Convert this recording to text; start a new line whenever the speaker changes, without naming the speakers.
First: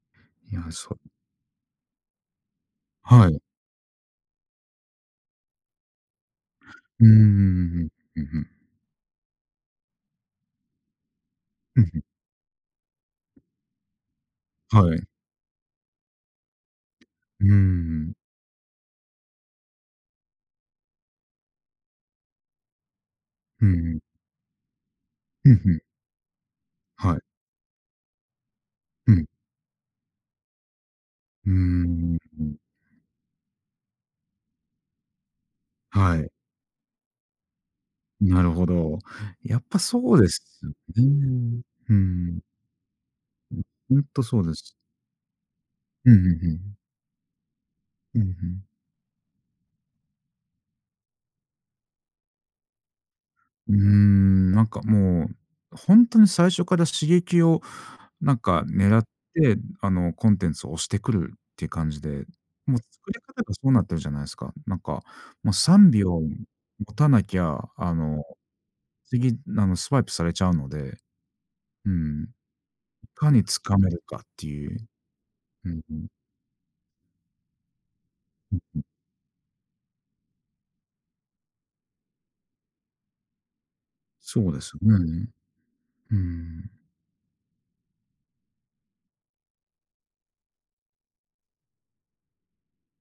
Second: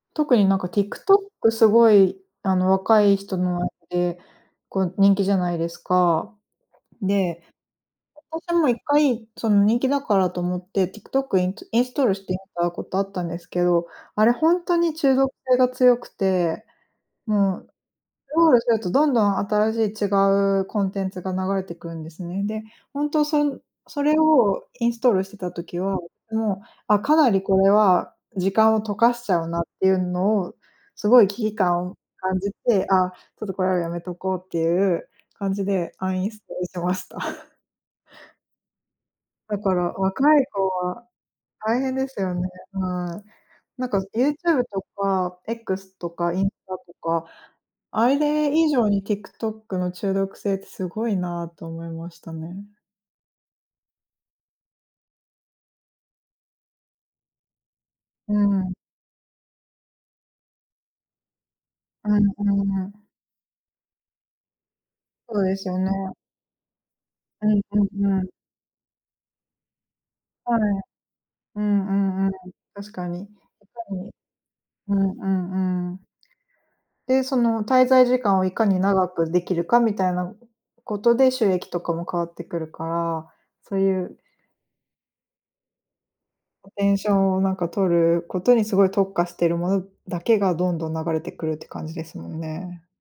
特に、
い
なん
や、
か、
そう。
TikTok すごい、あの、若い
は
人
い。
の間で、こう、人気じゃないですか。
うーん、うん
で、
うんうん、うんうん。
私も1回、その、人気だからと思って、TikTok イントゥイ
う
ン
ん、
ス
ふん。
トールしてみたことあったんですけど、あれほんとに
はい。
中毒性が強くて、
うーん、う
もう
ん。
スクロールするとどんどん新しい違うコンテンツが流れてくるんですね。で、本当そん
うんうん。
それをインストールして
ふ
た
んふ
時
ん。
は、もう、あ、
は
か
い。
なりこれは時間を溶
う
かし
ん。
ちゃうなっていうのを、すごい危
うー
機
ん、う
感を
ん
感
う
じ
ん。
て、あ、ちょっとこれはやめとこうっていう感じでア
は
ンイン
い。
ストールしました。
なるほど。
だ
やっ
か
ぱ
ら
そうで
若
す
い子
よ
は
ね。
大
う
変
ー
ですよ
ん。
ね、はい。
うん、
なんか、
ほんとそうで
YouTube
す。
とか、X と
うん、ふ
か、
ん
イン
ふ
ス
ん。
タとか、あ
うん、ふ
れ
ん。
以上に TikTok の中毒性ってすごいなと思いましたね。
うーん、なんか、もう、ほんとに最初から刺激を、な
うー
んか、
ん。
狙って、あの、コンテンツを推してくるって感じ
うん、
で。
う
もう
ーん。
作り方がそうなってるじゃないすか。なんか、
そう
も、
ですよ
さ
ね。
んびょう持たなき
う
ゃ、
んう
あ
んう
の、
ん。
次、あの、スワイプされちゃう
はい。
ので。
うん
うん、
うんうん、確
い
かに。いか
かに掴める
に
かっていう。
うんう
うん
んう
う
ん。
ん。
で、その滞在時間をい
うん
かに
うん。
長くできるかみたいなことで収益とかも変わってくるから、そういう
そうですね。うー
ア
ん。
テンションをなんか取ることにすごい特化してるものだけが、どんどん流れてくるって感じですもんね。